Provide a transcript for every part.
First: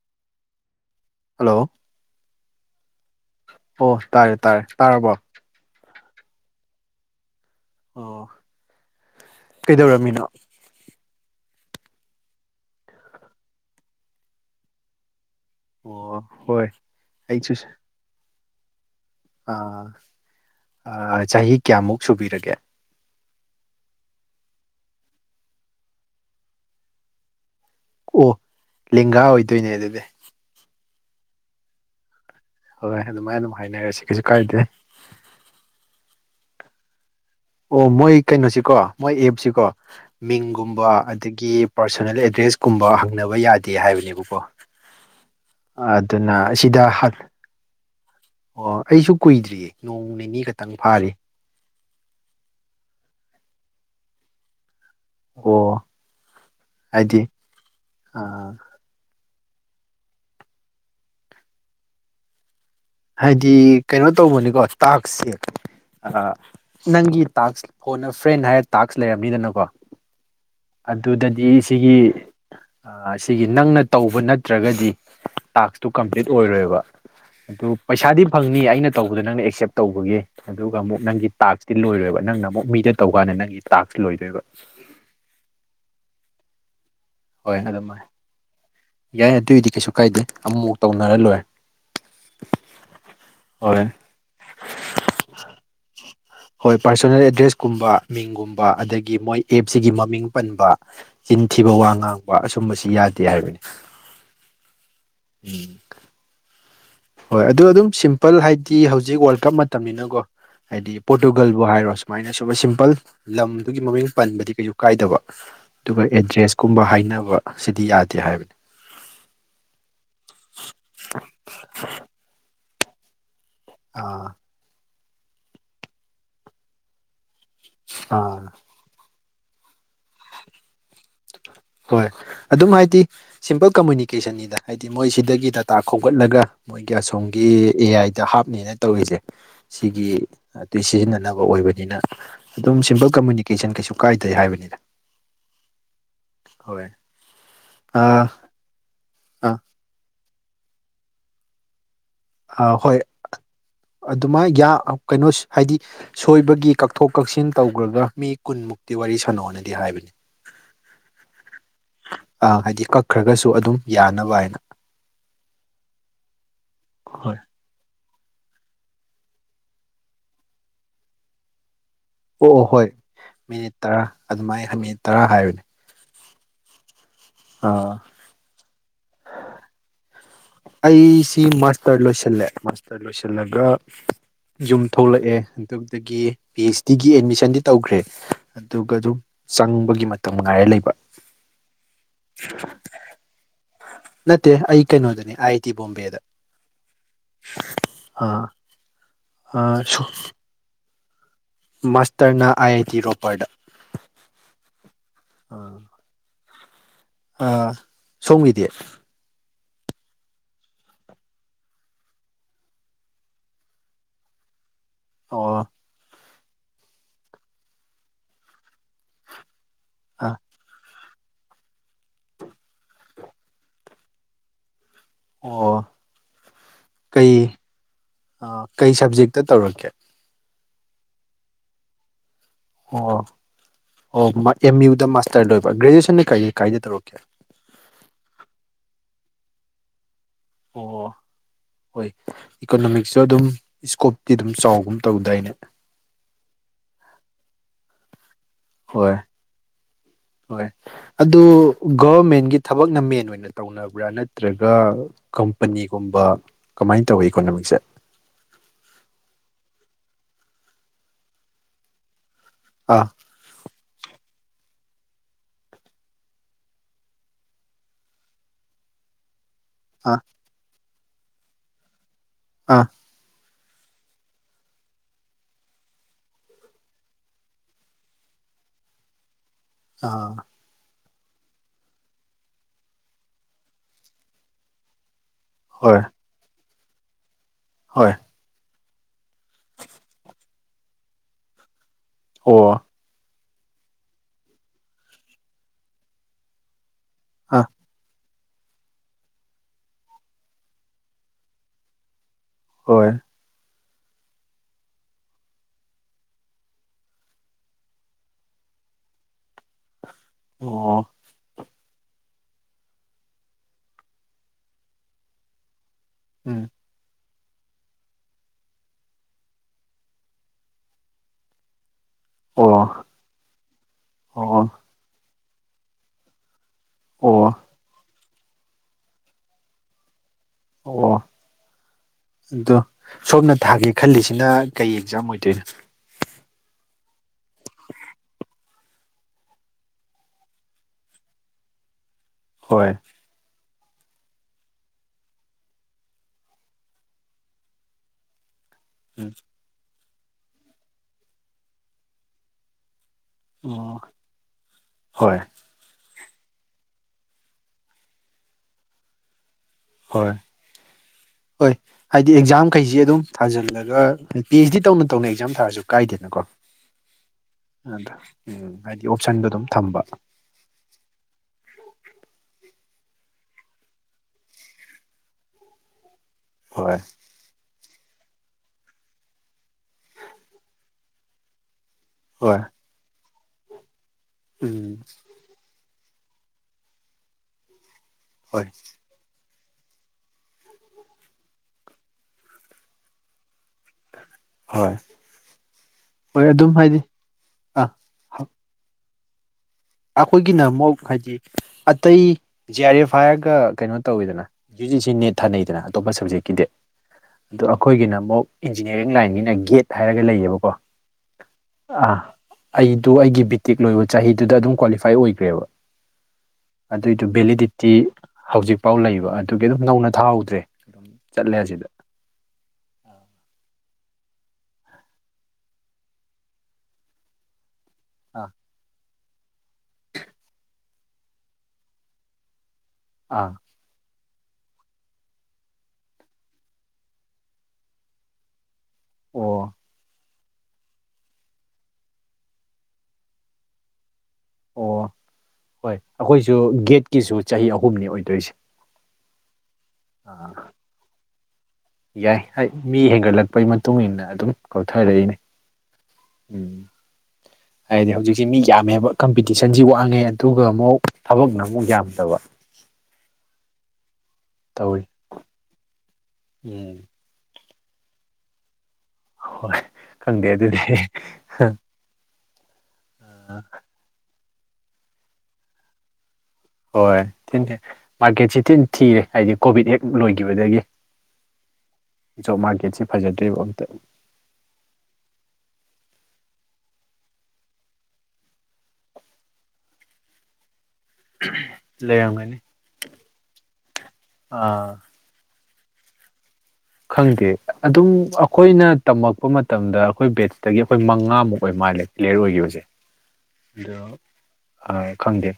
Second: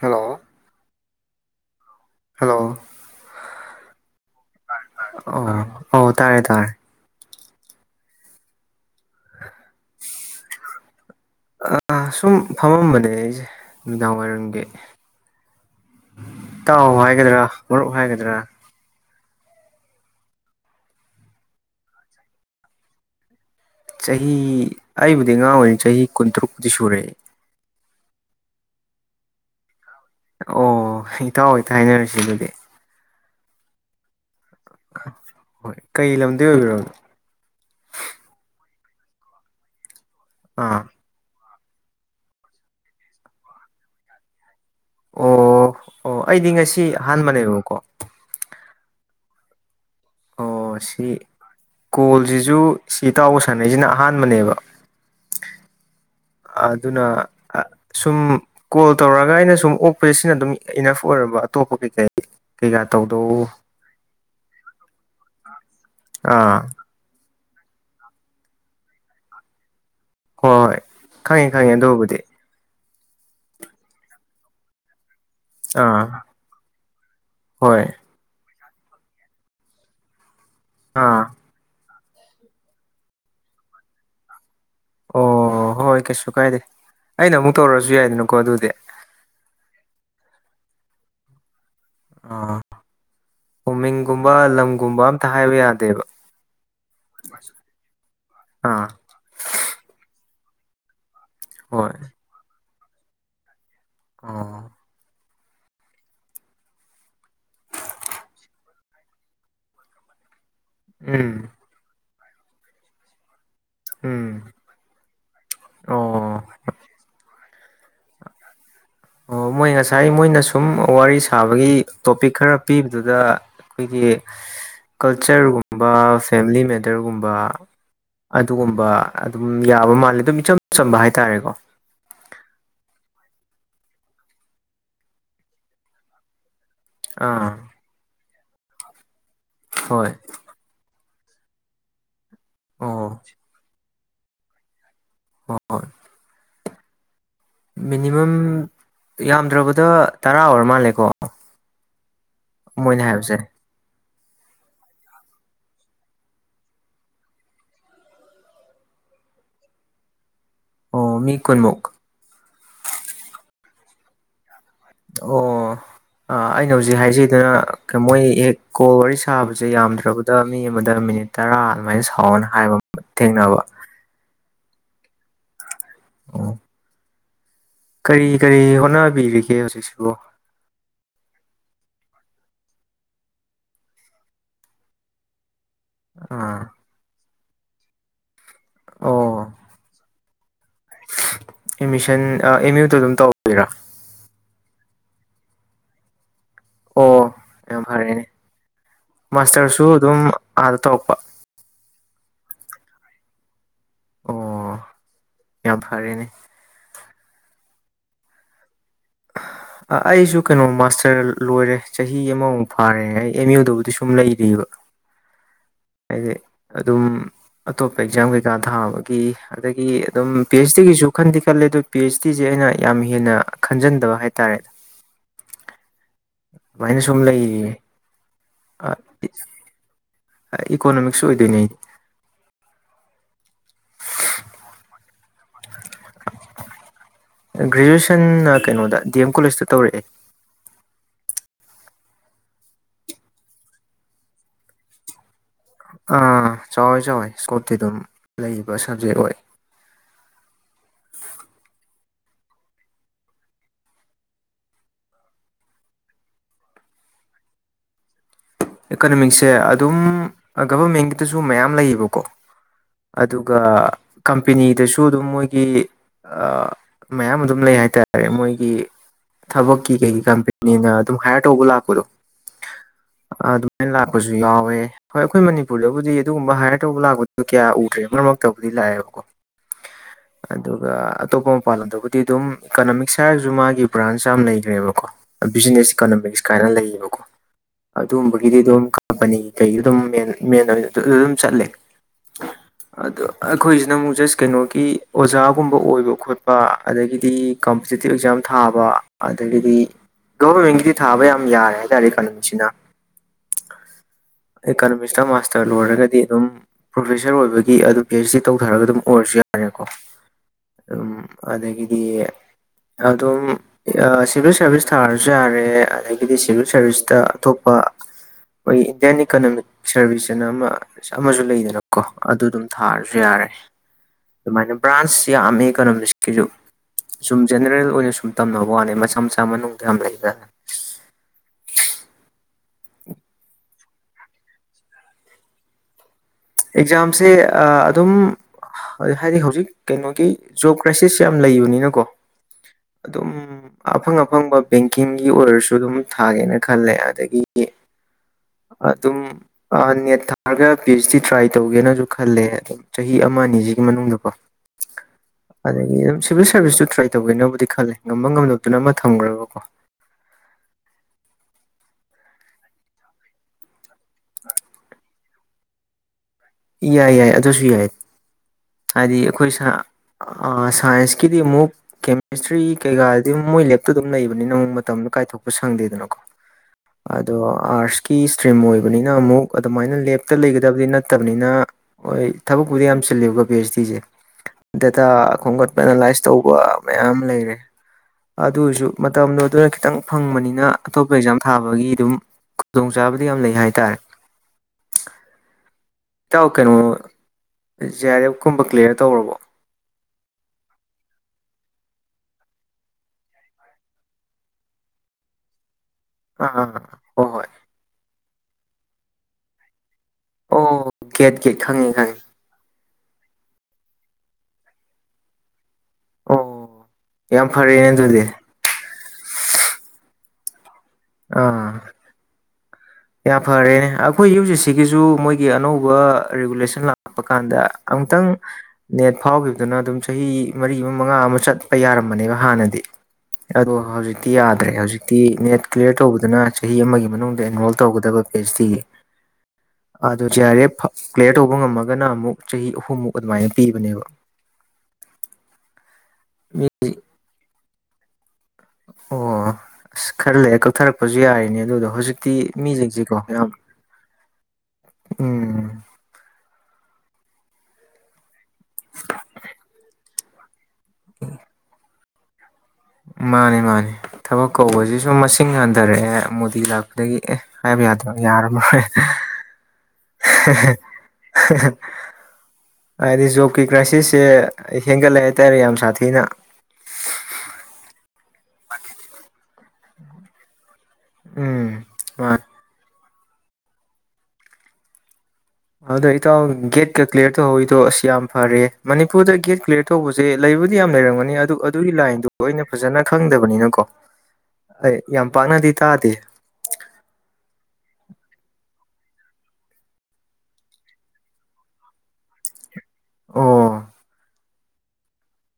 hello hello hello ꯑꯣ ꯇꯥꯔꯦ ꯇꯥꯔꯦ ꯇꯥꯔꯕꯣ ꯑꯣ ꯑꯣ ꯇꯥꯔꯦ ꯇꯥꯔꯦ ꯑꯣ ꯀꯩꯗꯧꯔꯝꯃꯤꯅꯣ ꯁꯨꯝ ꯐꯝꯃꯝꯕꯅꯦ ꯑꯩꯁꯦ ꯅꯨꯃꯤꯗꯥꯡ ꯋꯥꯏꯔꯝꯒꯤ ꯑꯣ ꯍꯣꯏ ꯇꯥꯎ ꯍꯥꯏꯒꯗ꯭ꯔꯥ ꯑꯩꯁꯨ ꯃꯔꯨꯞ ꯍꯥꯏꯒꯗ꯭ꯔꯥ ꯆꯍꯤ ꯀꯌꯥꯃꯨꯛ ꯁꯨꯕꯤꯔꯒꯦ ꯆꯍꯤ ꯑꯩꯕꯨꯗꯤ ꯑꯉꯥꯡ ꯑꯣꯏꯔꯤꯩ ꯆꯍꯤ ꯀꯨꯟꯇꯔꯨꯛꯄꯨꯗꯤ ꯁꯨꯔꯦꯦ ꯑꯣ ꯂꯦꯡꯒꯥ ꯑꯣꯏꯗꯣꯏꯅꯦ ꯑꯗꯨꯗꯤ ꯑꯣ ꯏꯇꯑꯣ ꯏꯇ ꯍꯥꯏꯅꯔꯁꯤ ꯑꯗꯨꯗꯤ ꯍꯣꯏ ꯑꯗꯨꯃꯥꯏꯅ ꯑꯗꯨꯝ ꯍꯥꯏꯅꯔꯁꯤ ꯀꯩꯁꯨ ꯀꯥꯏꯗꯦ ꯑꯗꯨ ꯑꯣꯏꯕꯤꯔꯣ ꯑꯣ ꯃꯣꯏ ꯀꯩꯅꯣꯁꯤꯀꯣ ꯃꯣꯏ ꯑꯦꯞꯁꯤꯀꯣ ꯑꯥ ꯃꯤꯡꯒꯨꯝꯕ ꯑꯗꯒꯤ ꯄꯥꯔꯁꯣꯅꯦꯜ ꯑꯦꯗ꯭ꯔꯦꯁ ꯀꯨꯝꯕ ꯍꯪꯅꯕ ꯌꯥꯗꯦ ꯍꯥꯏꯕꯅꯦꯕꯀꯣ ꯑꯣ ꯑꯣ ꯑꯗꯨꯅ ꯑꯩꯗꯤ ꯑꯁꯤꯗ ꯉꯁꯤ ꯑꯍꯥꯟꯕꯅꯦꯕꯀꯣ ꯑꯣ ꯑꯩꯁꯨ ꯀꯨꯏꯗ꯭ꯔꯤꯌꯦ ꯅꯣꯡ ꯅꯤꯅꯤ ꯈꯛꯇꯪ ꯑꯣ ꯁꯤ ꯐꯥꯔꯤ ꯀꯣꯜꯁꯤꯁꯨ ꯁꯤ ꯏꯇꯥꯎꯕ ꯁꯥꯟꯅꯩꯁꯤꯅ ꯑꯍꯥꯟꯕꯅꯦꯕ ꯑꯣ ꯑꯗꯨꯅ ꯍꯥꯏꯗꯤ ꯁꯨꯝ ꯑ ꯀꯣꯜ ꯇꯧꯔ ꯥꯏꯅ ꯁꯨꯝ ꯑꯣꯛꯄꯁꯤꯅ ꯑꯗꯨꯝ ꯏꯅꯐ ꯑꯣꯏꯔꯕ ꯑꯇꯣꯞꯄ ꯀꯩꯀꯩ ꯀꯩꯀꯥ ꯇꯧꯗꯧ ꯍꯥꯏꯗꯤ ꯀꯩꯅꯣ ꯇꯧꯕꯅꯤꯀꯣ ꯇꯥꯛꯁꯦ ꯑꯥ ꯅꯪꯒꯤ ꯇꯥꯛꯁ ꯀꯣꯟꯅ ꯐ꯭ꯔꯦꯟ ꯍꯥꯏꯔꯦ ꯇꯥꯛꯁ ꯂꯩꯔꯝꯃꯤꯗꯅꯀꯣ ꯍꯣꯏ ꯍꯣꯏ ꯈꯪꯉꯦ ꯑꯗꯨꯗꯗꯤ ꯈꯪꯉꯦ ꯁꯤꯒꯤ ꯑꯗꯨꯕꯨꯗꯤ ꯁꯤꯒꯤ ꯅꯪꯅ ꯇꯧꯕ ꯅꯠꯇ꯭ꯔꯒꯗꯤ ꯇꯥꯛꯁꯇꯨ ꯑꯥ ꯀꯝꯄ꯭ꯂꯤꯠ ꯑꯣꯏꯔꯣꯏꯕ ꯑꯗꯨ ꯍꯣꯏ ꯄꯩꯁꯥꯗꯤ ꯐꯪꯅꯤ ꯑꯩꯅ ꯇꯧꯕꯗꯣ ꯅꯪꯅ ꯑꯦꯛꯁꯦꯞ ꯇꯧꯕꯒꯤ ꯑꯗꯨꯒ ꯑꯃꯨꯛ ꯑꯥ ꯅꯪꯒꯤ ꯇꯥꯛꯁꯇꯤ ꯂꯣꯏꯔꯣꯏꯕ ꯅꯪꯅ ꯑꯃꯨꯛ ꯃꯤꯗ ꯇꯧꯀꯥꯟꯗ ꯅꯪꯒꯤ ꯇꯥꯛꯁ ꯂꯣꯏꯗꯣꯏꯕ ꯑꯣ ꯍꯣꯏ ꯀꯩꯁꯨ ꯀꯥꯏꯗꯦ ꯑꯩꯅ ꯑꯃꯨꯛ ꯍꯣꯏ ꯇꯧꯔꯛꯁꯨ ꯑꯗꯨꯃꯥꯏꯅ ꯌꯥꯏꯗꯅꯀꯣ ꯑꯗꯨꯗꯤ ꯌꯥꯏ ꯑꯗꯨꯏꯗꯤ ꯀꯩꯁꯨ ꯀꯥꯏꯗꯦ ꯑꯃꯨꯛꯐꯥꯎꯛ ꯇꯧꯅꯔ ꯂꯣꯏꯔꯦ ꯑ ꯍꯣꯏ ꯍꯃꯤꯡꯒꯨꯝꯕ ꯂꯝꯒꯨꯝꯕ ꯑꯝꯇ ꯍꯥꯏꯕ ꯌꯥꯗꯦꯕ ꯍꯣꯏ ꯄꯥꯔꯁꯣꯅꯦꯜ ꯑꯦꯗ꯭ꯔꯦꯁꯀꯨꯝꯕ ꯃꯤꯡꯒꯨꯝꯕ ꯑꯥ ꯑꯗꯒꯤ ꯃꯣꯏ ꯑꯦꯞꯁꯤꯒꯤ ꯃꯃꯤꯡ ꯄꯟꯕ ꯆꯤꯟ ꯊꯤꯕ ꯋꯥ ꯍꯣꯏ ꯉꯥꯡꯕ ꯑꯁꯨꯝꯕꯁꯤ ꯌꯥꯗꯦ ꯍꯥꯏꯕꯅꯤ ꯑꯥ ꯎꯝ ꯍꯣꯏ ꯑꯗꯨ ꯑꯗꯨꯝ ꯁꯤꯝꯄꯜ ꯍꯥꯏꯗꯤ ꯍꯧꯖꯤꯛ ꯋꯥꯔꯜ ꯀꯞ ꯃꯇꯝꯅꯤꯅꯀꯣ ꯍꯥꯏꯗꯤ ꯎꯝ ꯄꯣꯔꯇꯨꯒꯜꯕꯨ ꯍꯥꯏꯔꯣ ꯁꯨꯃꯥꯏꯅ ꯁꯨꯝꯕ ꯁꯤꯝꯄꯜ ꯂꯝ ꯑꯗꯨꯒꯤ ꯃꯃꯤꯡ ꯎꯝ ꯄꯟꯕꯗꯤ ꯀꯩꯁꯨ ꯀꯥꯏꯗꯕ ꯑꯣ ꯑꯗꯨꯒ ꯑꯦꯗ꯭ꯔꯦꯁ ꯀꯨꯝꯕ ꯍꯥꯏꯅꯕ ꯁꯤꯗꯤ ꯌꯥꯗꯦ ꯍꯥꯏꯕꯅꯤ ꯑꯣ ꯃꯣꯏ ꯉꯁꯥꯏ ꯃꯣꯏꯅ ꯁꯨꯝ ꯋꯥꯔꯤ ꯁꯥꯕꯒꯤ ꯇꯣꯄꯤꯛ ꯈꯔ ꯄꯤꯕꯗꯨꯗ ꯑꯩꯈꯣꯏꯒꯤ ꯑꯥ ꯀꯜꯆꯔꯒꯨꯝꯕ ꯐꯦꯃꯤꯂꯤ ꯃꯦꯇꯔꯒꯨꯝꯕ ꯑꯥ ꯑꯗꯨꯒꯨꯝꯕ ꯑꯗꯨꯝ ꯌꯥꯕ ꯃꯥꯜꯂꯦ ꯑꯗꯨꯝ ꯏꯆꯝ ꯆꯝꯕ ꯍꯥꯏꯇꯥꯔꯦꯀꯣ ꯍꯣꯏ ꯑꯗꯨꯝ ꯍꯥꯏꯗꯤ ꯁꯤꯝꯄꯜ ꯀꯃꯨꯅꯤꯀꯦꯁꯟꯅꯤꯗ ꯍꯥꯏꯗꯤ ꯃꯣꯏꯁꯤꯗꯒꯤ ꯗꯗꯥꯇꯥ ꯈꯣꯒꯠꯂꯒ ꯃꯣꯏꯒꯤ ꯑꯁꯣꯝꯒꯤ ꯑꯥ ꯑꯦ ꯑꯥꯏꯗ ꯍꯥꯞꯅꯦꯅ ꯇꯧꯔꯤꯁꯦ ꯍꯣꯏ ꯁꯤꯒꯤ ꯑꯗꯨꯏ ꯁꯤꯖꯤꯟꯅ ꯈꯅꯕ ꯑꯣꯏꯕꯅꯤꯅ ꯑꯗꯨꯝ ꯑꯣ ꯁꯤꯝꯄꯜ ꯀꯃꯨꯅꯤꯀꯦꯁꯟ ꯀꯩꯁꯨ ꯀꯥꯏꯗ꯭ꯔꯦ ꯍꯥꯏꯕꯅꯤꯅ ꯍꯣꯏ ꯍꯣꯏ ꯑꯥ ꯃꯤꯅꯤꯃꯝ ꯑꯥ ꯌꯥꯝꯗ꯭ꯔꯕꯗ ꯇꯔꯥ ꯑꯣꯏꯔ ꯃꯥꯜꯂꯦꯀꯣ ꯑꯥ ꯍꯣꯏ ꯃꯣꯏꯅꯦ ꯍꯥꯏꯕꯁꯦ ꯑꯗꯨꯃꯥꯏ ꯀꯩꯅꯣ ꯍꯥꯏꯗꯤ ꯁꯣꯏꯕꯒꯤ ꯀꯛꯊꯣꯛ ꯀꯛꯁꯤꯟ ꯇꯧꯈ꯭ꯔꯒ ꯃꯤ ꯀꯨꯟꯃꯨꯛꯇꯤ ꯋꯥꯔꯤ ꯁꯥꯟꯅꯣꯅꯗꯤ ꯍꯥꯏꯕꯅꯤ ꯑꯣ ꯃꯤ ꯀꯨꯟꯃꯨꯛ ꯑ ꯍꯥꯏꯗꯤ ꯀꯛꯈ꯭ꯔꯒꯁꯨ ꯑꯗꯨꯝ ꯌꯥꯅꯕ ꯍꯥꯏꯅ ꯑꯣ ꯑꯩꯅ ꯍꯧꯖꯤꯛ ꯍꯣꯏ ꯍꯥꯏꯖꯩꯗꯅ ꯑꯗꯣ ꯃꯣꯏ ꯍꯦꯛ ꯀꯣꯜ ꯋꯥꯔꯤ ꯁꯥꯕꯁꯦ ꯌꯥꯝꯗ꯭ꯔꯕꯗ ꯃꯤ ꯑꯃꯗ ꯃꯤꯅꯤꯠ ꯇꯔꯥ ꯑꯗꯨꯃꯥꯏꯅ ꯁꯥ ꯊꯥꯎꯅ ꯑꯣ ꯑꯣ ꯍꯥꯏꯕ ꯍꯣꯏ ꯊꯦꯡꯅꯕ ꯃꯤꯅꯤꯠ ꯇꯔꯥ ꯑꯗꯨꯃꯥꯏꯅ ꯍꯥꯏꯃꯤꯠ ꯇꯔꯥ ꯍꯥꯏꯕꯅꯦ ꯑ ꯑꯥ ꯀꯔꯤ ꯀꯔꯤ ꯍꯣꯠꯅꯕꯤꯔꯤꯒꯦ ꯍꯧꯖꯤꯛꯁꯨ ꯑꯩꯁꯤ ꯃꯥꯁꯇꯔ ꯂꯣꯏꯁꯤꯜꯂꯦ ꯃꯥꯁꯇꯔ ꯂꯣꯏꯁꯤꯜꯂꯒ ꯌꯨꯝ ꯊꯣꯛꯂꯛꯑꯦ ꯑꯗꯨꯗꯒꯤ ꯑꯥ ꯄꯤ ꯑꯩꯆ ꯗꯤꯒꯤ ꯑꯦꯗꯃꯤꯁꯟꯗꯤ ꯇꯧꯈ꯭ꯔꯦ ꯑꯗꯨꯒ ꯑꯗꯨꯝ ꯑꯣ ꯆꯪꯕꯒꯤ ꯃꯇꯝ ꯉꯥꯏꯔ ꯂꯩꯕ ꯑꯦꯠꯃꯤꯁꯟ ꯑꯦꯝ ꯌꯨꯗ ꯑꯗꯨꯝ ꯇꯧꯣꯏꯔꯥ ꯅꯠꯇꯦ ꯑꯩ ꯀꯩꯅꯣꯗꯅꯤ ꯑꯥꯏ ꯇꯤ ꯕꯣꯝꯕꯦꯗ ꯑꯣ ꯌꯥꯝ ꯐꯔꯦꯅꯦ ꯃꯥꯁꯇꯔꯁꯨ ꯑꯥ ꯑꯗꯨꯝ ꯑꯥꯗ ꯇꯧꯔꯛꯄ ꯃꯥꯁꯇꯔꯅ ꯑꯥꯏ ꯑꯥꯏ ꯇꯤ ꯔꯣꯄꯔꯗ ꯑꯣ ꯌꯥꯝ ꯐꯔꯦꯅꯦ ꯑ ꯁꯣꯝꯗꯤ ꯑꯩꯁꯨ ꯀꯩꯅꯣ ꯃꯥꯁꯇꯔ ꯂꯣꯏꯔꯦ ꯆꯍꯤ ꯑꯃꯃꯨꯛ ꯐꯥꯔꯦ ꯑꯩ ꯑꯦꯝ ꯌꯨꯗꯕꯨꯗꯤ ꯁꯨꯝ ꯂꯩ ꯖꯤꯕ ꯑꯣ ꯍꯥꯏꯗꯤ ꯑꯗꯨꯝ ꯑꯇꯣꯞꯄ ꯑꯦꯛꯖꯥꯝ ꯀꯩꯀꯥ ꯊꯥꯕꯒꯤ ꯑꯗꯒꯤ ꯑꯗꯨꯝ ꯑ ꯄꯤ ꯑꯩꯆ ꯗꯤꯒꯤꯁꯨ ꯋꯥꯈꯟꯗꯤ ꯈꯜꯂꯦ ꯑꯗꯣ ꯄꯤ ꯑꯩꯆ ꯗꯤꯁꯦ ꯑꯩꯅ ꯌꯥꯝ ꯍꯦꯟꯅ ꯈꯟꯖꯟꯗꯕ ꯍꯥꯏꯇꯥꯥꯔꯦ ꯑꯣ ꯑꯗꯨꯃꯥꯏꯅ ꯁꯨꯝ ꯀꯩ ꯂꯩꯔꯤꯌꯦ ꯀꯩ ꯁꯕꯖꯦꯛꯇ ꯇꯧꯔꯛꯀꯦ ꯏꯀꯣꯅꯣꯃꯤꯛꯁꯨ ꯑꯣꯏꯗꯣꯏꯅꯦ ꯑꯣ ꯑꯣ ꯑꯦꯝ ꯌꯨꯗ ꯃꯥꯁꯇꯔ ꯂꯣꯏꯕ ꯒ꯭ꯔꯦꯖꯨꯋꯦꯁꯟꯅ ꯀꯥꯏ ꯀꯥꯏꯗ ꯇꯧꯔꯛꯀꯦ ꯒ꯭ꯔꯦꯖꯨꯋꯦꯁꯟꯅ ꯀꯩꯅꯣꯗ ꯗꯤ ꯑꯦꯝ ꯀꯣꯂꯦꯖꯇ ꯇꯧꯔꯛꯑꯦ ꯑꯣ ꯍꯣꯏ ꯏꯀꯣꯅꯣꯃꯤꯛꯁꯁꯨ ꯑꯗꯨꯝ ꯏꯁꯀꯣꯞꯇꯤ ꯑꯗꯨꯝ ꯆꯥꯎꯒꯨꯝ ꯇꯧꯗꯥꯏꯅꯦ ꯑꯥ ꯆꯥꯎꯋꯤ ꯆꯥꯎꯋꯦ ꯏꯁꯀꯣꯞꯇꯤ ꯑꯗꯨꯝ ꯂꯩꯕ ꯍꯣꯏ ꯁꯕꯖꯦꯛ ꯑꯣꯏ ꯍꯣꯏ ꯑꯗꯨ ꯒꯣꯔꯃꯦꯟꯒꯤ ꯊꯕꯛꯅ ꯃꯦꯟ ꯑꯣꯏꯅ ꯇꯧꯅꯕ꯭ꯔꯥ ꯅꯠꯇ꯭ꯔꯒ ꯀꯝꯄꯅꯤꯒꯨꯝꯕ ꯀꯃꯥꯏꯅ ꯇꯧꯋꯤ ꯏꯀꯣꯅꯣꯃꯤꯛꯁꯦ ꯏꯀꯅꯣꯃꯤꯛꯁꯦ ꯑꯗꯨꯝ ꯒꯕꯔꯃꯦꯟꯒꯤꯗꯁꯨ ꯃꯌꯥꯝ ꯂꯩꯌꯦꯕꯀꯣ ꯑꯥ ꯑꯗꯨꯒ ꯀꯝꯄꯦꯅꯤꯗꯁꯨ ꯑꯗꯨꯝ ꯃꯣꯏꯒꯤ ꯃꯌꯥꯝ ꯑꯗꯨꯝ ꯂꯩ ꯍꯥꯏꯇꯥꯔꯦ ꯃꯣꯏꯒꯤ ꯊꯕꯛꯀꯤ ꯑꯥ ꯀꯩꯒꯤ ꯀꯝꯄꯦꯅꯤꯅ ꯑꯗꯨꯝ ꯍꯥꯌꯌꯔ ꯇꯧꯕ ꯂꯥꯛꯄꯗꯣ ꯑꯥ ꯑꯗꯨꯃꯥꯏꯅ ꯂꯥꯛꯄꯁꯨ ꯌꯥꯎꯋꯦ ꯍꯣꯏ ꯑꯩꯈꯣꯏ ꯃꯅꯤꯄꯨꯔꯗꯕꯨꯗꯤ ꯑꯗꯨꯒꯨꯝꯕ ꯍꯥꯏꯌꯔ ꯇꯧꯕ ꯂꯥꯛꯄꯗꯨ ꯀꯌꯥ ꯎꯗ꯭ꯔꯦ ꯃꯔ ꯕꯨꯗꯤ ꯂꯥꯛꯑꯦꯕꯀꯣ ꯑꯥ ꯑꯗꯨꯒ ꯑꯇꯣꯞꯄ ꯃꯄꯥꯟ ꯂꯝꯗꯕꯨꯗꯤ ꯑꯗꯨꯝ ꯏꯀꯅꯣꯃꯤꯛꯁ ꯍꯥꯏꯔꯁꯨ ꯃꯥꯒꯤ ꯕ꯭ꯔꯥꯟꯁ ꯌꯥꯝ ꯂꯩꯈ꯭ꯔꯦꯕꯀꯣ ꯕꯤꯖꯤꯅꯦꯁ ꯍꯣꯏ ꯏꯀꯣꯅꯣꯃꯤꯛꯁ ꯀꯥꯏꯅ ꯂꯩꯌꯦꯕꯀꯣ ꯍꯣꯏ ꯑꯗꯨꯒꯨꯝꯕꯒꯤꯗꯤ ꯑꯗꯨꯝ ꯀꯝꯄꯅꯤꯒꯤ ꯀꯩ ꯑꯗꯨꯝ ꯃꯦꯟ ꯃꯦꯟ ꯑꯣꯏꯅ ꯑꯗꯨꯝ ꯆꯠꯂꯦ ꯑꯣ ꯑꯗꯣ ꯑꯩꯈꯣꯏꯁꯤꯅ ꯑꯃꯨꯛ ꯖꯁ ꯀꯩꯅꯣꯒꯤ ꯑꯣꯖꯥꯒꯨꯝꯕ ꯑꯣꯏꯕ ꯈꯣꯠꯄ ꯑꯗꯒꯤꯗꯤ ꯑꯥ ꯀꯝꯄꯤꯇꯤꯇꯤꯞ ꯑꯦꯛꯖꯥꯝ ꯊꯥꯕ ꯑꯗꯒꯤꯗꯤ ꯒꯣꯕꯔꯃꯦꯟꯒꯤꯗꯤ ꯊꯥꯕ ꯌꯥꯝ ꯌꯥꯔꯦ ꯍꯥꯏꯇꯥꯥꯔꯦ ꯀꯩꯅꯣꯁꯤꯅ ꯑꯣꯏꯣꯏ ꯑꯦꯀꯅꯣꯃꯤꯛꯁꯇ ꯃꯥꯁꯇꯔ ꯂꯣꯏꯔꯒꯗꯤ ꯑꯗꯨꯝ ꯄ꯭ꯔꯣꯐꯦꯁꯔ ꯑꯣꯏꯕꯒꯤ ꯑꯗꯨꯝ ꯄꯤ ꯑꯩꯆ ꯗꯤ ꯇꯧꯊꯔꯒ ꯑꯗꯨꯝ ꯑꯣꯏꯔꯁꯤ ꯑꯣ ꯣ ꯎꯗꯒꯤ ꯑꯦ ꯑꯗꯨꯝ ꯁꯤꯚꯤꯜ ꯁꯥꯔꯚꯤꯁ ꯊꯥꯔꯁꯨ ꯌꯥꯔꯦ ꯑꯗꯒꯤꯗꯤ ꯎꯝ ꯁꯤꯚꯤꯜ ꯁꯥꯔꯕꯤꯁꯇ ꯑꯩꯈꯣꯏ ꯏꯟꯗꯤꯌꯥꯟ ꯏꯀꯣꯅꯣꯃꯤꯛ ꯁꯔꯚꯤꯁꯁ ꯑꯅ ꯑꯃ ꯑꯃꯁꯨ ꯂꯩꯗꯅ ꯀꯣ ꯑꯗꯨ ꯑꯗꯨꯝ ꯑꯣ ꯑꯣ ꯊꯥꯔꯁꯨ ꯌꯥꯔꯦ ꯑꯣ ꯑꯗꯨꯃꯥꯏꯅ ꯕ꯭ꯔꯥꯟꯁ ꯌꯥꯝꯃꯦ ꯀꯩꯅꯣꯁꯨ ꯁꯨꯝ ꯖꯦꯅꯔꯦꯜ ꯑꯣꯏꯅ ꯁꯨꯝ ꯇꯝꯅꯕ ꯋꯥꯠꯅꯦ ꯃꯆꯥꯥ ꯃꯆꯥꯥ ꯃꯅꯨꯡꯗ ꯌꯥꯝ ꯂꯩꯕ꯭ꯔꯥ ꯑꯣ ꯑꯗꯣ ꯁꯣꯝꯅ ꯊꯥꯒꯦ ꯈꯜꯂꯤꯁꯤꯅ ꯀꯩ ꯑꯦꯛꯖꯥꯝ ꯑꯣꯏꯗꯣꯏꯅꯣ ꯑꯦꯛꯖꯥꯝꯁꯦ ꯑꯗꯨꯝ ꯑ ꯍꯥꯏꯗꯤ ꯍꯧꯖꯤꯛ ꯀꯩꯅꯣꯒꯤ ꯖꯣꯕ ꯀ꯭ꯔꯥꯏꯁꯤꯁ ꯌꯥꯝ ꯂꯩꯕꯅꯤꯅꯀꯣ ꯍꯣꯏ ꯑꯗꯨꯝ ꯑꯐꯪ ꯑꯐꯪꯕ ꯕꯦꯡꯀꯤꯡꯒꯤ ꯑꯣꯏꯔꯁꯨ ꯑꯗꯨꯝ ꯊꯥꯒꯦꯅ ꯈꯜꯂꯦ ꯑꯗꯒꯤ ꯑꯗꯨꯝ ꯎꯝ ꯑ ꯅꯦꯠ ꯊꯥꯔꯒ ꯄꯤ ꯑꯩꯆ ꯗꯤ ꯇ꯭ꯔꯥꯏ ꯇꯧꯒꯦꯅꯁꯨ ꯈꯜꯂꯦ ꯑꯗꯨꯝ ꯆꯍꯤ ꯑꯃ ꯑꯅꯤꯁꯤꯒꯤ ꯑꯣ ꯃꯅꯨꯡꯗꯀꯣ ꯍꯣꯏ ꯑꯗꯒꯤ ꯑꯗꯨꯝ ꯁꯤꯚꯤꯜ ꯁꯥꯔꯚꯤꯁꯇꯨ ꯇ꯭ꯔꯥꯏ ꯇꯧꯒꯦꯅꯕꯨꯗꯤ ꯈꯜꯂꯦ ꯉꯝꯕ ꯉꯝꯗꯕꯗꯨꯅ ꯑꯃ ꯊꯝꯒ꯭ꯔꯒ ꯀꯣ ꯍꯣꯏ ꯍꯣꯏ ꯍꯥꯏꯗꯤ ꯑꯦꯛꯖꯥꯝꯈꯩꯁꯤ ꯑꯗꯨꯝ ꯊꯥꯖꯤꯜꯂꯒ ꯄꯤ ꯑꯩꯆ ꯗꯤ ꯇꯧꯅ ꯇꯧꯅ ꯑꯦꯛꯖꯥꯝ ꯊꯥꯔꯁꯨ ꯀꯥꯏꯗꯦꯅꯀꯣ ꯌꯥꯏ ꯌꯥꯏ ꯑꯗꯨꯁꯨ ꯌꯥꯏ ꯑꯗ ꯎꯝ ꯍꯥꯏꯗꯤ ꯑꯣꯞꯁꯟꯗꯣ ꯑꯩꯈꯣꯏ ꯑꯗꯨꯝ ꯁꯥ ꯊꯝꯕ ꯑꯥ ꯁꯥꯏꯟꯁꯀꯤꯗꯤ ꯑꯃꯨꯛ ꯀꯦꯃꯤꯁꯇ꯭ꯔꯤ ꯀꯩꯀꯥ ꯑꯗꯨꯝ ꯃꯣꯏ ꯂꯦꯞꯇꯨ ꯑꯗꯨꯝ ꯂꯩꯕꯅꯤꯅ ꯃꯇꯝꯗ ꯀꯥꯏꯊꯣꯛꯄ ꯁꯪꯗꯦꯗꯅꯀꯣ ꯍꯣꯏ ꯑꯗꯣ ꯑꯥꯔꯁ ꯀꯤ ꯏꯁꯇ꯭ꯔꯤꯝ ꯑꯣꯏꯕꯅꯤꯅ ꯑꯃꯨꯛ ꯑꯗꯨꯃꯥꯏꯅ ꯂꯦꯞꯇ ꯂꯩꯒꯗꯕꯗꯤ ꯅꯠꯇꯕꯅꯤꯅ ꯍꯣꯏ ꯊꯕꯛꯄꯨꯗꯤ ꯌꯥꯝ ꯆꯤꯜꯂꯦꯕ ꯄꯤ ꯑꯩꯆ ꯗꯤꯖꯦ ꯎꯝ ꯗꯇꯥ ꯈꯣꯡꯝꯒꯠꯄ ꯑꯦꯅꯥꯂꯥꯏꯁ ꯇꯧꯕ ꯃꯌꯥꯝ ꯂꯩꯔꯦ ꯑꯗꯨ ꯍꯣꯏ ꯑꯣꯏꯁꯨ ꯃꯇꯝꯗꯣ ꯑꯗꯨꯅ ꯈꯤꯇꯪ ꯐꯪꯕꯅꯤꯅ ꯑꯇꯣꯞꯄ ꯑꯦꯛꯖꯥꯝ ꯊꯥꯕꯒꯤ ꯑꯗꯨꯝ ꯈꯨꯗꯣꯡꯆꯥꯕꯗꯤ ꯌꯥꯝ ꯂꯩ ꯍꯥꯏꯇꯥꯔꯦ ꯍꯣꯏ ꯏꯇꯥꯎ ꯍꯣꯏ ꯑꯗꯨꯝ ꯀꯩꯅꯣ ꯍꯥꯏꯗꯤ ꯑꯥ ꯖꯦ ꯑꯥꯔ ꯑꯦꯐ ꯀꯨꯝꯕ ꯀ꯭ꯂꯤꯌꯥꯔ ꯇꯧꯔꯕꯣ ꯑꯩꯈꯣꯏꯒꯤꯅ ꯑꯃꯨꯛ ꯍꯥꯏꯗꯤ ꯑꯇꯩ ꯖꯤ ꯑꯥꯔ ꯑꯦꯐ ꯍꯥꯏꯔꯒ ꯀꯩꯅꯣ ꯇꯧꯋꯤꯗꯅ ꯆꯤ ꯅꯦꯠ ꯊꯥꯅꯩꯗꯅ ꯑꯇꯣꯞꯄ ꯁꯕꯖꯦꯛꯀꯤꯗꯤ ꯑꯥ ꯍꯣꯏ ꯍꯣꯏ ꯑꯗꯣ ꯑꯩꯈꯣꯏꯒꯤꯅ ꯑꯃꯨꯛ ꯏꯟꯖꯤꯅꯤꯌꯥꯔꯤꯡ ꯂꯥꯏꯟꯒꯤꯅ ꯒꯦꯠ ꯍꯥꯏꯔꯒ ꯑꯣ ꯂꯩꯌꯦꯕꯀꯣ ꯒꯦꯠ ꯒꯦꯠ ꯈꯪꯉꯦ ꯈꯪꯉꯦ ꯑꯥ ꯑꯩꯗꯣ ꯑꯩꯒꯤ ꯕꯤꯇꯤꯛ ꯂꯣꯏꯕ ꯆꯍꯤꯗꯨꯗ ꯑꯗꯨꯝ ꯀ꯭ꯋꯥꯂꯤꯐꯥꯏ ꯑꯣꯏꯈ꯭ꯔꯦꯕ ꯑꯣ ꯑꯗꯨꯏꯗꯨꯣ ꯌꯥꯝ ꯐꯔꯦꯅꯦ ꯚꯦꯂꯤꯗꯤꯇꯤ ꯑꯗꯨꯗꯤ ꯍꯧꯖꯤꯛꯐꯥꯎ ꯂꯩꯕ ꯑꯗꯨꯒꯤ ꯑꯗꯨꯝ ꯅꯧꯅ ꯊꯥꯍꯧꯗ꯭ꯔꯦ ꯑꯗꯨꯝ ꯆꯠꯂꯦ ꯑꯥ ꯑꯁꯤꯗ ꯌꯥꯝ ꯐꯔꯦꯅꯦ ꯑꯩꯈꯣꯏ ꯌꯨ ꯖꯤ ꯁꯤ ꯁꯤ ꯒꯤꯁꯨ ꯃꯣꯏꯒꯤ ꯑꯅꯧꯕ ꯔꯤꯒꯨꯂꯦꯁꯟ ꯂꯥꯛꯄ ꯀꯥꯟꯗ ꯑꯃꯨꯛꯇꯪ ꯑꯥ ꯅꯦꯠ ꯐꯥꯎꯈꯤꯕꯗꯨꯅ ꯑꯗꯨꯝ ꯆꯍꯤ ꯃꯔꯤ ꯑꯃ ꯃꯉꯥ ꯑꯃ ꯆꯠꯄ ꯌꯥꯔꯝꯕꯅꯦꯕ ꯍꯥꯟꯅꯗꯤ ꯑꯥ ꯑꯗꯣ ꯍꯧꯖꯤꯛꯇꯤ ꯌꯥꯗ꯭ꯔꯦ ꯍꯧꯖꯤꯛꯇꯤ ꯅꯦꯠ ꯀ꯭ꯂꯤꯌꯥꯔ ꯇꯧꯕꯗꯨꯅ ꯆꯍꯤ ꯑꯃꯒꯤ ꯃꯅꯨꯡꯗ ꯑꯦꯟꯔꯣꯜ ꯇꯧꯒꯗꯕ ꯄꯤ ꯑꯩꯆ ꯗꯤ ꯒꯤ ꯑꯣ ꯑꯗꯣ ꯖꯤ ꯑꯥꯔ ꯑꯦꯐ ꯀ꯭ꯂꯤꯌꯥꯔ ꯇꯧꯕ ꯉꯝꯃꯒꯅ ꯑꯃꯨꯛ ꯆꯍꯤ ꯑꯍꯨꯝꯃꯨꯛ ꯑꯗꯨꯃꯥꯏꯅ ꯄꯤꯕꯅꯦꯕ ꯑꯣ ꯍꯣꯏ ꯑꯩꯈꯣꯏꯁꯨ ꯃꯤ ꯒꯦꯠꯀꯤꯁꯨ ꯆꯍꯤ ꯑꯍꯨꯝꯅꯤ ꯑꯣꯏꯗꯣꯏꯁꯦ ꯑꯣ ꯑꯁ ꯈꯔ ꯑꯥ ꯂꯩꯔ ꯀꯛꯊꯔꯛꯄꯁꯨ ꯌꯥꯔꯤꯅꯦ ꯑꯗꯨꯗꯣ ꯌꯥꯏ ꯍꯧꯖꯤꯛꯇꯤ ꯍꯣꯏ ꯃꯤ ꯃꯤꯁꯤꯡꯁꯤꯀꯣ ꯌꯥꯝ ꯍꯦꯟꯒꯠꯂꯛꯄꯒꯤ ꯃꯇꯨꯡ ꯏꯟꯅ ꯑꯗꯨꯝ ꯀꯛꯊꯔꯛꯏꯅꯦ ꯎꯝ ꯎꯝ ꯍꯥꯏꯗꯤ ꯍꯧꯖꯤꯛꯁꯤ ꯃꯤ ꯌꯥꯝꯃꯦꯕ ꯀꯝꯄꯤꯇꯤꯁꯟꯁꯤ ꯋꯥꯡꯉꯦ ꯑꯗꯨ ꯑꯗꯨꯒ ꯑꯃꯨꯛ ꯊꯕꯛꯅ ꯑꯃꯨꯛ ꯌꯥꯝꯗꯕ ꯃꯥꯅꯤ ꯃꯥꯅꯤ ꯊꯕꯛ ꯀꯧꯕꯁꯤ ꯇꯧꯔꯤ ꯁꯨꯨꯝ ꯃꯁꯤꯡ ꯍꯟꯊꯔꯛꯑꯦ ꯃꯣꯗꯤ ꯎꯝ ꯂꯥꯛꯄꯗꯒꯤ ꯑꯦ ꯍꯥꯏꯕ ꯌꯥꯗꯕ ꯌꯥꯔꯃꯣꯏ ꯍꯣꯏ ꯈꯪꯗꯦ ꯑꯗꯨꯗꯤ ꯍꯥꯏꯗꯤ ꯖꯣꯕꯀꯤ ꯀ꯭ꯔꯥꯏꯁꯤꯁꯁꯦ ꯍꯦꯟꯒꯠꯂꯦ ꯍꯥꯏꯇꯥꯔꯦ ꯌꯥꯝ ꯁꯥꯊꯤꯅ ꯍꯣꯏ ꯊꯤꯟ ꯃꯥꯔꯀꯦꯠꯁꯤ ꯊꯤꯟ ꯊꯤꯔꯦ ꯍꯥꯏꯗꯤ ꯀꯣꯚꯤꯠ ꯍꯦꯛ ꯂꯣꯏꯈꯤꯕꯗꯒꯤ ꯎꯝ ꯃꯥꯅꯤ ꯖꯣꯕ ꯃꯥꯔꯀꯦꯠꯁꯤ ꯐꯖꯗ꯭ꯔꯦꯕ ꯑꯝꯇ ꯑꯗꯨꯗꯣ ꯏꯇꯥꯎ ꯒꯦꯠꯀ ꯀ꯭ꯂꯤꯌꯥꯔ ꯇꯧꯍꯧꯤꯗꯣ ꯑꯁ ꯌꯥꯝ ꯐꯔꯦ ꯃꯅꯤꯄꯨꯔꯗ ꯒꯦꯠ ꯀ꯭ꯂꯤꯌꯥꯔ ꯇꯧꯕꯁꯦ ꯂꯩꯕꯨꯗ ꯗꯤ ꯌꯥꯝ ꯂꯩꯔꯝꯒꯅꯤ ꯑꯗꯨ ꯑꯗꯨꯒꯤ ꯂꯥꯏꯟꯗꯨ ꯂꯩꯔꯝꯒꯅꯤ ꯑꯩꯅ ꯐꯖꯅ ꯈꯪꯗꯕꯅꯤꯅꯀꯣ ꯑꯥ ꯑꯩ ꯌꯥꯝ ꯄꯥꯛꯅꯗꯤ ꯇꯥꯗꯦ ꯈꯪꯗꯦ ꯑꯗꯨꯝ ꯑꯈꯣꯏꯅ ꯇꯝꯃꯛꯄ ꯃꯇꯝꯗ ꯑꯩꯈꯣꯏ ꯕꯦꯠꯁꯇꯒꯤ ꯑꯩꯈꯣꯏ ꯃꯉꯥꯃꯨꯛ ꯑꯣꯏ ꯥꯃꯥꯜꯂꯦ ꯀ꯭ꯂꯤꯌꯥꯔ ꯑꯣꯏꯈꯤꯕꯁꯦ ꯑꯣ ꯑꯗꯣ ꯑ ꯈꯪꯗꯦ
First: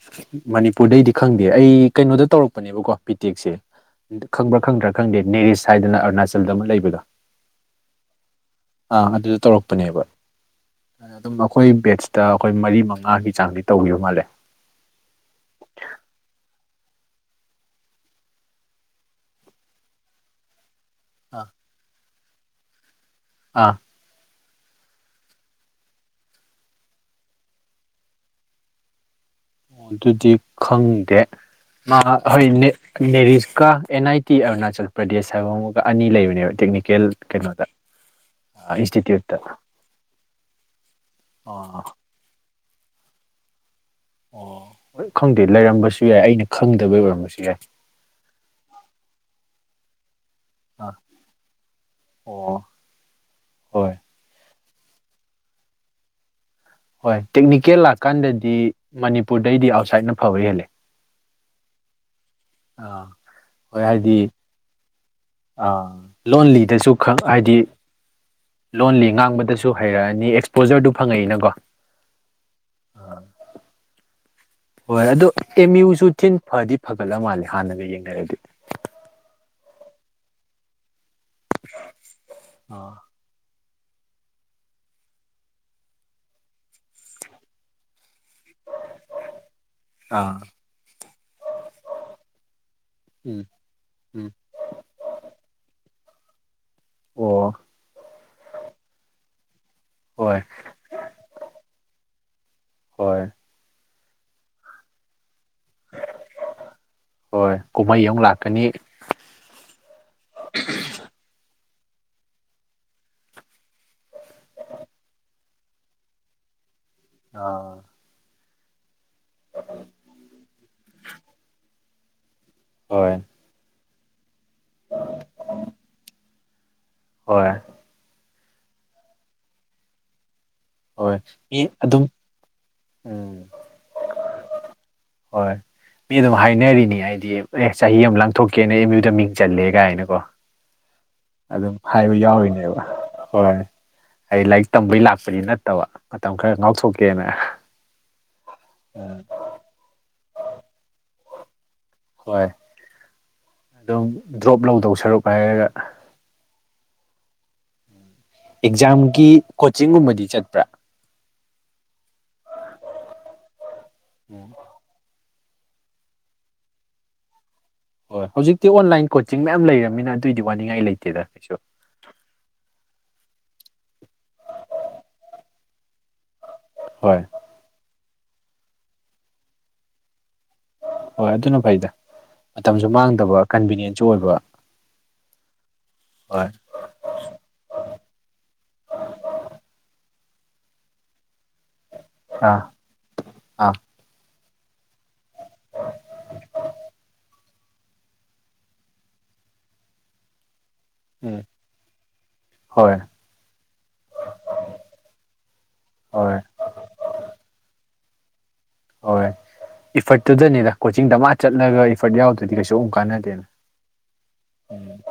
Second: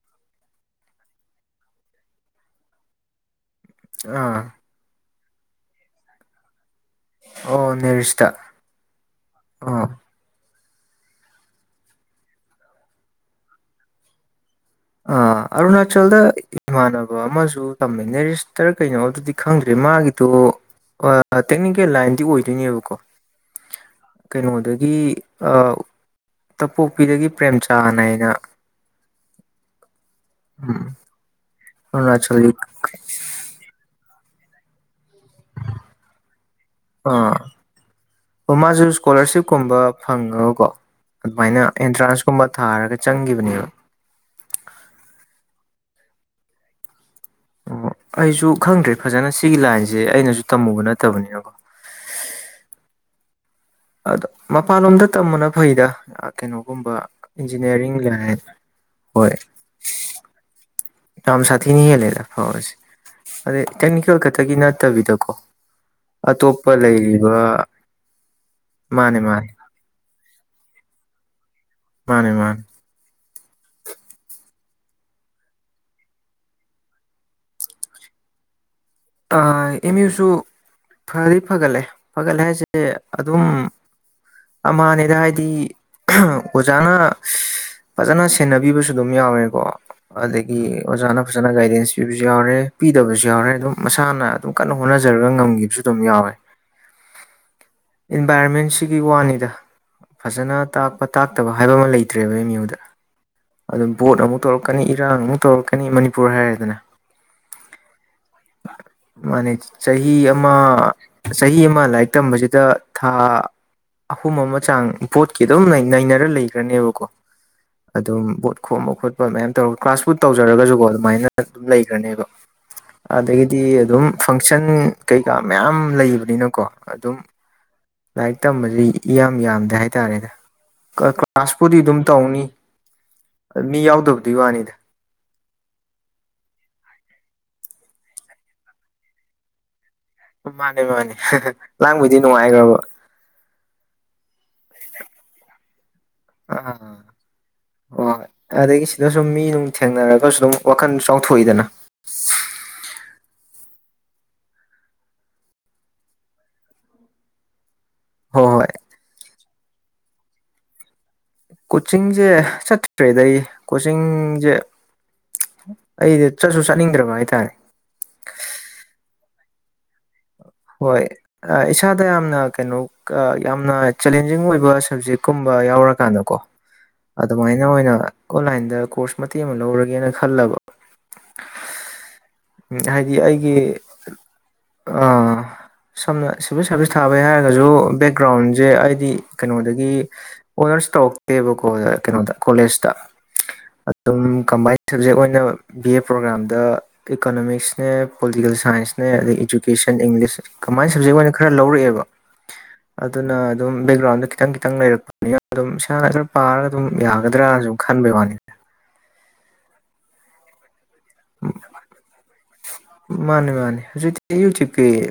ꯃꯅꯤꯄꯨꯔꯗꯩꯗꯤ ꯈꯪꯗꯦ ꯑꯩ ꯀꯩꯅꯣꯗ ꯇꯧꯔꯛꯄꯅꯦꯕꯀꯣ ꯕꯤꯇꯦꯛꯁꯦ ꯑꯥ ꯈꯪꯕ꯭ꯔꯥ ꯈꯪꯗ꯭ꯔꯥ ꯈꯪꯗꯦ ꯅꯦꯔꯤꯁ ꯍꯥꯏꯗꯅ ꯑꯔꯨꯅꯥꯆꯜꯗ ꯑꯃ ꯂꯩꯕꯗꯣ ꯑꯣ ꯅꯦꯔꯤꯁꯇ ꯑꯥ ꯑꯗꯨꯗ ꯑꯣ ꯇꯧꯔꯛꯄꯅꯦꯕ ꯑꯗꯨꯝ ꯑꯩꯈꯣꯏ ꯕꯦꯠꯁꯇ ꯑꯩꯈꯣꯏ ꯃꯔꯤ ꯃꯉꯥꯒꯤ ꯆꯥꯡꯗꯤ ꯇꯧꯈꯤꯕ ꯃꯥꯜꯂꯦ ꯑꯥ ꯑꯔꯨꯅꯥꯆꯜꯗ ꯏꯃꯥꯟꯅꯕ ꯑꯃꯖꯨ ꯇꯝꯃꯦ ꯅꯦꯔꯤꯁꯇꯔ ꯀꯩꯅꯣ ꯑꯗꯨꯗꯤ ꯈꯪꯗ꯭ꯔꯦ ꯃꯥꯒꯤꯗꯣ ꯑꯥ ꯇꯦꯛꯅꯤꯀꯦꯜ ꯂꯥꯏꯟꯗꯤ ꯑꯣꯏꯗꯣꯏꯅꯦꯕꯀꯣ ꯑꯥ ꯀꯩꯅꯣꯗꯒꯤ ꯑꯥ ꯇꯄꯣꯛꯄꯤꯗꯒꯤ ꯄ꯭ꯔꯦꯝꯆꯥꯟ ꯍꯥꯏꯅ ꯑꯣ ꯑꯗꯨꯗꯤ ꯎꯝ ꯈꯪꯗꯦ ꯃꯥ ꯍꯣꯏ ꯑꯔꯨꯅꯥꯆꯜꯒꯤ ꯅ‌ꯦꯔ ꯅꯦꯔꯤꯁꯀꯥ ꯑꯦꯟ ꯅꯥꯏꯇꯤ ꯑꯔꯨꯅꯥꯆꯜ ꯄ꯭ꯔꯗꯦꯁ ꯍꯥꯏꯕ ꯑꯃꯒ ꯑꯅꯤ ꯂꯩꯕꯅꯦꯕ ꯇꯦꯛꯅꯤꯀꯦꯜ ꯀꯩꯅꯣꯗ ꯑꯣ ꯃꯥꯁꯨ ꯏꯟꯁꯇꯤꯇ꯭ꯌꯨꯠꯇ ꯏꯁꯀꯣꯂꯥꯔꯁꯤꯞꯀꯨꯝꯕ ꯐ ꯉꯀꯣ ꯑꯗꯨꯃꯥꯏꯅ ꯑꯥ ꯑꯦꯟꯇ꯭ꯔꯥꯟꯁꯀꯨꯝꯕ ꯊꯥꯔꯒ ꯆꯪꯈꯤꯕꯅꯦꯕ ꯑꯣ ꯍꯣꯏ ꯈꯪꯗꯦ ꯂꯩꯔꯝꯕꯁꯨ ꯌꯥꯏ ꯑꯩꯅ ꯈꯪꯗꯕꯩ ꯑꯣꯏꯔꯝꯃꯁꯨ ꯑꯣ ꯑꯩꯁꯨ ꯈꯪꯗ꯭ꯔꯦ ꯐꯖꯅ ꯁꯤꯒꯤ ꯂꯥꯏꯟꯁꯦ ꯑꯩꯅꯖꯨ ꯇꯝꯃꯨꯕ ꯑꯥ ꯅꯠꯇꯕꯅꯤꯅꯀꯣ ꯑꯣ ꯍꯣꯏ ꯑꯗꯣ ꯃꯄꯥꯟꯂꯣꯝꯗ ꯇꯝꯃꯅ ꯐꯩꯗ ꯀꯩꯅꯣꯒꯨꯝꯕ ꯍꯣꯏ ꯇꯦꯛꯅꯤꯀꯦꯜ ꯏꯟꯖꯤꯅꯤꯌꯥꯔꯤꯡ ꯂꯥꯏꯟ ꯂꯥꯛꯀꯥꯟꯗꯗꯤ ꯍꯣꯏ ꯃꯅꯤꯄꯨꯔꯗꯩꯗꯤ ꯑꯥꯎꯠꯁꯥꯏꯠꯅ ꯐꯕ ꯍꯦꯜꯂꯦ ꯌꯥꯝ ꯁꯥꯊꯤꯅ ꯍꯦꯜꯂꯦꯗ ꯐꯥꯕꯁꯦ ꯑꯥ ꯑꯗꯩ ꯇꯦꯛꯅꯤꯀꯦꯜ ꯈꯛꯇꯒꯤ ꯅꯠꯇꯕꯤꯗ ꯑ ꯂꯣꯟꯂꯤꯗꯁꯨ ꯈꯛ ꯍꯥꯏꯗꯤ ꯂꯩꯔꯤꯕ ꯂꯣꯜꯂꯤ ꯃꯥꯅꯦ ꯃꯥꯅꯦ ꯉꯥꯡꯕꯗꯁꯨ ꯍꯩꯔꯛꯑꯅꯤ ꯑꯦꯛꯁꯄꯣꯖꯔꯗꯨ ꯐꯪꯉꯛꯏꯅꯀꯣ ꯃꯥꯅꯦ ꯃꯥꯅꯦ ꯑꯥ ꯍꯣꯏ ꯑꯗꯨ ꯑꯦꯝ ꯌꯨꯁꯨ ꯊꯤꯟ ꯐꯗꯤ ꯐꯒꯠꯂ ꯃꯥꯜꯂꯦ ꯍꯥꯟꯅꯒ ꯌꯦꯡꯅꯔꯗꯤ ꯑꯥ ꯑꯦꯝ ꯌꯨꯁꯨ ꯐꯗꯤ ꯐꯒꯠꯂꯦ ꯐꯒꯠꯂꯦ ꯍꯥꯏꯁꯦ ꯑꯥ ꯑꯗꯨꯝ ꯑꯝꯃꯥꯅꯦꯗ ꯍꯥꯏꯗꯤ ꯑꯣꯖꯥꯅ ꯐꯖꯅ ꯁꯦꯟꯅꯕꯤꯕꯁꯨ ꯑꯗꯨꯝ ꯌꯥꯎꯔꯦꯀꯣ ꯑꯥ ꯑꯗꯒꯤ ꯑꯣꯖꯥꯅ ꯐꯖꯅ ꯒꯥꯏꯗꯦꯟꯁ ꯄꯤꯕꯁꯨ ꯌꯥꯎꯔꯦ ꯄꯤ ꯗꯕꯁꯨ ꯎꯝ ꯌꯥꯎꯔꯦ ꯑꯗꯨꯝ ꯎꯝ ꯃꯁꯥꯅ ꯑꯗꯨꯝ ꯀꯟꯅ ꯍꯣꯠꯅꯖꯔꯒ ꯉꯝꯈꯤꯕꯁꯨ ꯑꯗꯨꯝ ꯌꯥꯎꯋ‌ꯦ ꯑꯣ ꯏꯟꯚꯥꯏꯔꯣꯟꯃꯦꯟꯁꯤꯒꯤ ꯋꯥꯅꯤꯗ ꯍꯣꯏ ꯐꯖꯅ ꯇꯥꯛꯄ ꯇꯥꯛꯇꯕ ꯍꯥꯏꯕ ꯑꯃ ꯂꯩꯇ꯭ꯔꯦꯕ ꯑꯦꯝ ꯌꯨ ꯍꯣꯏ ꯕꯣꯠ ꯑꯃꯨꯛ ꯇꯧꯔꯛꯀꯅꯤ ꯏꯔꯥꯡꯒꯤ ꯑꯃꯨꯛ ꯇꯧꯔꯛꯀꯅꯤ ꯃꯅꯤꯄꯨꯔ ꯍꯥꯏꯔ‌ꯦꯗꯅ ꯍꯣꯏ ꯀꯨꯝꯍꯩ ꯑꯃꯨꯛ ꯂꯥꯛꯀꯅꯤ ꯃꯥꯅꯤ ꯆꯍꯤ ꯑꯃ ꯆꯍꯤ ꯑꯃ ꯑꯃ ꯂꯥꯏꯔꯤꯛ ꯇꯝꯕꯁꯤꯗ ꯊꯥ ꯑꯍꯨꯝ ꯑꯃ ꯆꯥꯡ ꯕꯣꯠꯀꯤ ꯑꯗꯨꯝ ꯅꯩꯅꯔ ꯂꯩꯈ꯭ꯔꯅꯦꯕꯀꯣ ꯑꯥ ꯑꯗꯨꯝ ꯈꯣꯝꯕ ꯈꯣꯠꯄ ꯃꯌꯥꯝ ꯇꯧꯔꯒ ꯀ꯭ꯂꯥꯁ ꯄꯨ ꯇꯧꯖꯔꯒꯁꯨꯀꯣ ꯑꯗꯨꯃꯥꯏꯅ ꯑꯗꯨꯝ ꯂꯩꯈ꯭ꯔꯅꯦꯕ ꯍꯣꯏ ꯗꯩ ꯑꯗꯨꯝ ꯐꯪꯁꯟ ꯀꯩꯀꯥ ꯃꯌꯥꯝ ꯂꯩꯕꯅꯤꯅꯀꯣ ꯑꯗꯨꯝ ꯍꯣꯏ ꯂꯥꯏꯔꯤꯛ ꯇꯝꯕꯗꯤ ꯏꯌꯥꯝ ꯏꯌꯥꯝꯗ‌ꯦ ꯍꯥꯏꯇꯥꯔꯦꯗ ꯀꯂꯥ ꯍꯣꯏ ꯃꯤ ꯀ꯭ꯂꯥꯁꯄꯨꯗꯤ ꯑꯗꯨꯝ ꯇꯧꯅꯤ ꯎꯝ ꯃꯤ ꯌꯥꯎꯗꯕꯗꯨꯏ ꯋꯥꯅꯤꯗ ꯍꯣꯏ ꯃꯤ ꯑꯗꯨꯝ ꯍꯥꯏꯅꯔꯤꯅꯤ ꯍꯥꯏꯗꯤ ꯑꯦ ꯆꯍꯤ ꯑꯃ ꯂꯥꯡꯊꯣꯛꯀꯦꯅ ꯑꯦꯝ ꯌꯨꯗ ꯃꯤꯡ ꯆꯜꯂꯦ ꯀꯥꯏꯅ ꯃꯥꯅꯦ ꯃꯥꯅꯦ ꯑꯗꯨꯝ ꯍꯥꯏꯕ ꯂꯥꯡꯕꯩꯗꯤ ꯅꯨꯡꯉꯥꯏꯈ꯭ꯔꯕ ꯌꯥꯎꯔꯤꯅꯦꯕ ꯍꯣꯏ ꯑꯩ ꯂꯥꯏꯔꯤꯛ ꯇꯝꯕꯩ ꯂꯥꯛꯄꯅꯤ ꯅꯠꯇꯕ ꯃꯇꯝ ꯈꯔ ꯉꯥꯎꯊꯣꯛꯀꯦꯅ ꯍ‌ꯣꯏ ꯑꯗꯒꯤ ꯁꯤꯗ ꯁꯨꯝ ꯃꯤ ꯅꯨꯡ ꯊꯦꯡꯅꯔꯒꯁꯨ ꯑꯗꯨꯝ ꯋꯥꯈꯜ ꯆꯥꯎꯊꯣꯛꯏꯗꯅ ꯍꯣꯏ ꯑꯗꯨꯝ ꯗ꯭ꯔꯣꯞ ꯂꯧꯗꯧ ꯁꯔꯨꯛ ꯍꯥꯏꯔꯒ ꯍꯣꯏ ꯍꯣꯏ ꯑꯦꯛꯖꯥꯝꯒꯤ ꯀꯣꯆꯤꯡꯒꯨꯝꯕꯗꯤ ꯆꯠꯄ꯭ꯔꯥ ꯀꯣꯆꯤꯡꯖ‌ꯦ ꯆꯠꯇ꯭ꯔꯦꯗ ꯑꯩ ꯎꯝ ꯀꯣꯆꯤꯡꯖ‌ꯦ ꯑꯩꯗꯤ ꯆꯠꯁꯨ ꯆꯠꯅꯤꯡꯗ꯭ꯔꯕ ꯍꯥꯏꯇꯥꯔꯦ ꯍꯣꯏ ꯍꯧꯖꯤꯛꯇꯤ ꯑꯣꯟꯂꯥꯏꯟ ꯀꯣꯆꯤꯡ ꯃꯌꯥꯝ ꯂꯩꯔꯝꯅꯤꯅ ꯍꯣꯏ ꯑ ꯏꯁꯥꯗ ꯌꯥꯝꯅ ꯀꯩꯅꯣ ꯀꯥ ꯌꯥꯝꯅ ꯆꯦꯂꯦꯟꯖꯤꯡ ꯑꯣꯏꯕ ꯁꯕꯖꯦꯛꯀꯨꯝꯕ ꯌꯥꯎꯔꯀꯥꯟꯗ ꯀꯣ ꯍꯣꯏ ꯑꯗꯨꯃꯥꯏꯅ ꯑꯣꯏꯅ ꯑꯣꯟꯂꯥꯏꯟꯗ ꯀꯣꯔꯁ ꯃꯇꯦꯛ ꯑꯃ ꯂꯧꯔꯒꯦꯅ ꯈꯜꯂꯕ ꯍꯣꯏ ꯑꯗꯨꯅ ꯐꯩꯗ ꯎꯝ ꯃꯇꯝꯁꯨ ꯍꯥꯏꯗꯤ ꯃꯥꯡꯗꯕ ꯑꯩꯒꯤ ꯀꯟꯚꯤꯅꯤꯌꯦꯟꯁꯨ ꯑꯣꯏꯕ ꯑꯥ ꯁꯝꯅ ꯍꯣꯏ ꯁꯤꯚꯤꯜ ꯁꯥꯔꯚꯤꯁ ꯊꯥꯕꯩ ꯍꯥꯏꯔꯒꯁꯨ ꯕꯦꯛꯒ꯭ꯔꯥꯎꯟꯖꯦ ꯑꯥꯏꯗꯤ ꯀꯩꯅꯣꯗꯒꯤ ꯑꯣꯅꯔꯁ ꯇꯧꯔꯛꯇꯦꯕꯀꯣ ꯀꯩꯅꯣꯗ ꯑꯥ ꯀꯣꯂꯦꯖꯇ ꯑꯥ ꯑꯗꯨꯝ ꯀꯝꯕꯥꯏꯟ ꯁꯕꯖꯦꯛ ꯑꯣꯏꯅ ꯕꯤ ꯑꯦ ꯄ꯭ꯔꯣꯒ꯭ꯔꯥꯝꯗ ꯏꯀꯣꯅꯣꯃꯤꯛꯁꯅꯦ ꯄꯣꯂꯤꯇꯤꯀꯦꯜ ꯁꯥꯏꯟꯁꯅꯦ ꯑꯗꯩ ꯏꯖꯨꯀꯦꯁꯟ ꯏꯪꯂꯤꯁ ꯀꯃꯥꯏꯅ ꯁꯕꯖꯦꯛ ꯑꯣꯏꯅ ꯈꯔ ꯂꯧꯔꯛꯑꯦꯕ ꯍꯣꯏ ꯑꯗꯨꯅ ꯑꯗꯨꯝ ꯕꯦꯛꯒ꯭ꯔꯥꯎꯟꯗ ꯈꯤꯇꯪ ꯈꯤꯇꯪ ꯂꯩꯔꯛ-ꯄ-ꯅꯤꯅ ꯑꯗꯨꯝ ꯏꯁꯥꯅ ꯈꯔ ꯍꯣꯏ ꯄꯥꯔꯒ ꯑꯗꯨꯝ ꯌꯥꯒꯗ꯭ꯔꯥꯁꯨ ꯈꯟꯕꯩꯋꯥꯅꯤ ꯍꯣꯏ ꯏꯐꯠꯇꯨꯗꯅꯤꯗ ꯀꯣꯆꯤꯡꯗ ꯗꯃꯥ ꯆꯠꯂꯒ ꯏꯐꯔꯠ ꯌꯥꯎꯗ꯭ꯔꯗꯤ ꯀꯩꯁꯨ ꯑꯃꯨꯛ ꯀꯥꯟꯅꯗꯦꯅ ꯃꯥꯅꯤ ꯃꯥꯅꯤ ꯍꯧꯖꯤꯛꯇꯤ ꯎꯝ ꯌꯨꯇ꯭ꯌꯨꯕꯀꯤ